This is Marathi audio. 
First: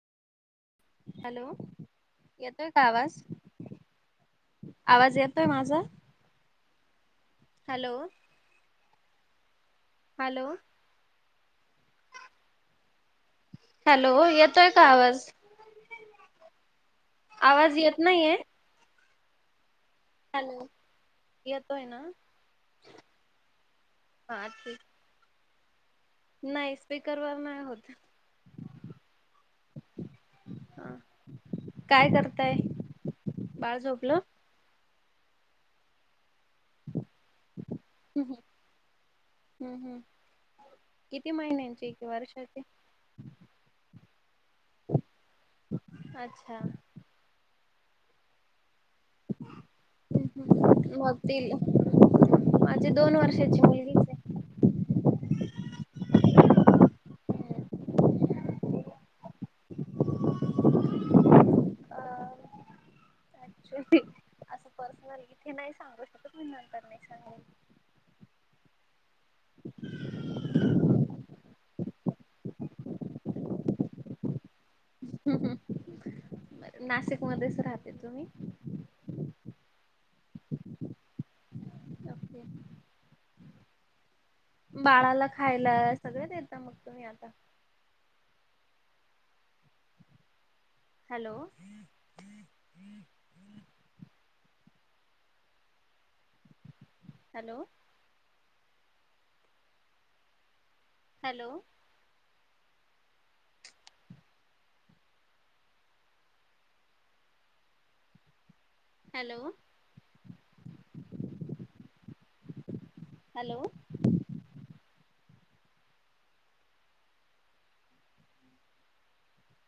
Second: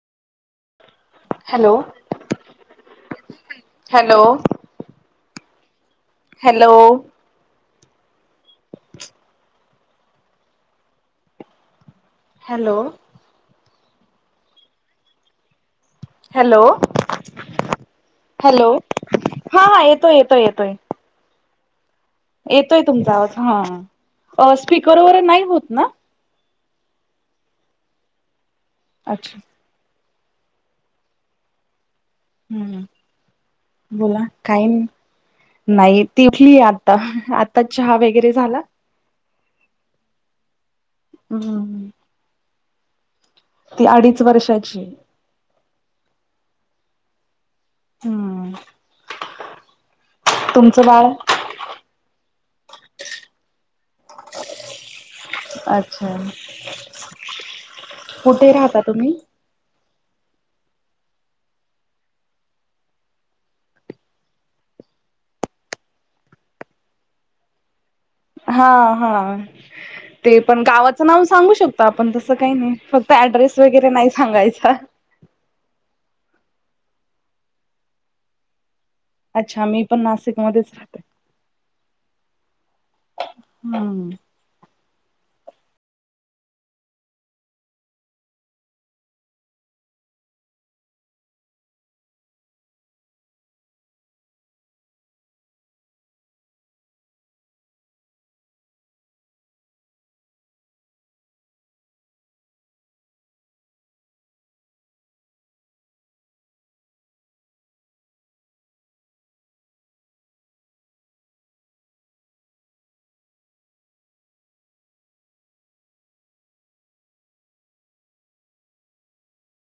हॅलो येतोय का आवाज. हॅलो आवाज येतोय माझा. Hello. Hello. Hello. Hello. Hello येतोय का आवाज. हॅलो आवाज येत नाहीे ये. हॅलो हा हा येतोय येतोय येतोय. येतो आहे ना. येतोय तुमचा आवाज हा स्पीकर वगैरे नाही होत ना. नाही स्पीकरवर नाही होत. अच्छा. ह काय कर हम्म बोला काही नाही ती उठली आ आता आता चहा वगैरे हम्म झाला. हम्म हम्म किती हम्म महिन्यांची वर्षाचे. ती अडीच वर्षाची. अच्छा. हम्म. तुमचं बाळ मग तील माझी दोन वर्षाची मुलगी. अच्छा. आहे कुठे राहता तुम्ही. क्चुली असं पर्सनल इथे नाही सांगू शकत मी नंतर ने हा हा. ते पण गावाचं नाव सांगू शकतो आपण तसं काही नाही फक्त ऍड्रेस वगैरे नाही सांगायचा. हम्म हम्म बर नाशिक मध्येच राहते तुम्ही. अच्छा मी पण नाशिकमध्येच राहते. ओके हम्म. बाळाला खायला सगळ देता मग तुम्ही आता. Hello. Hello. Hello. Hello hello.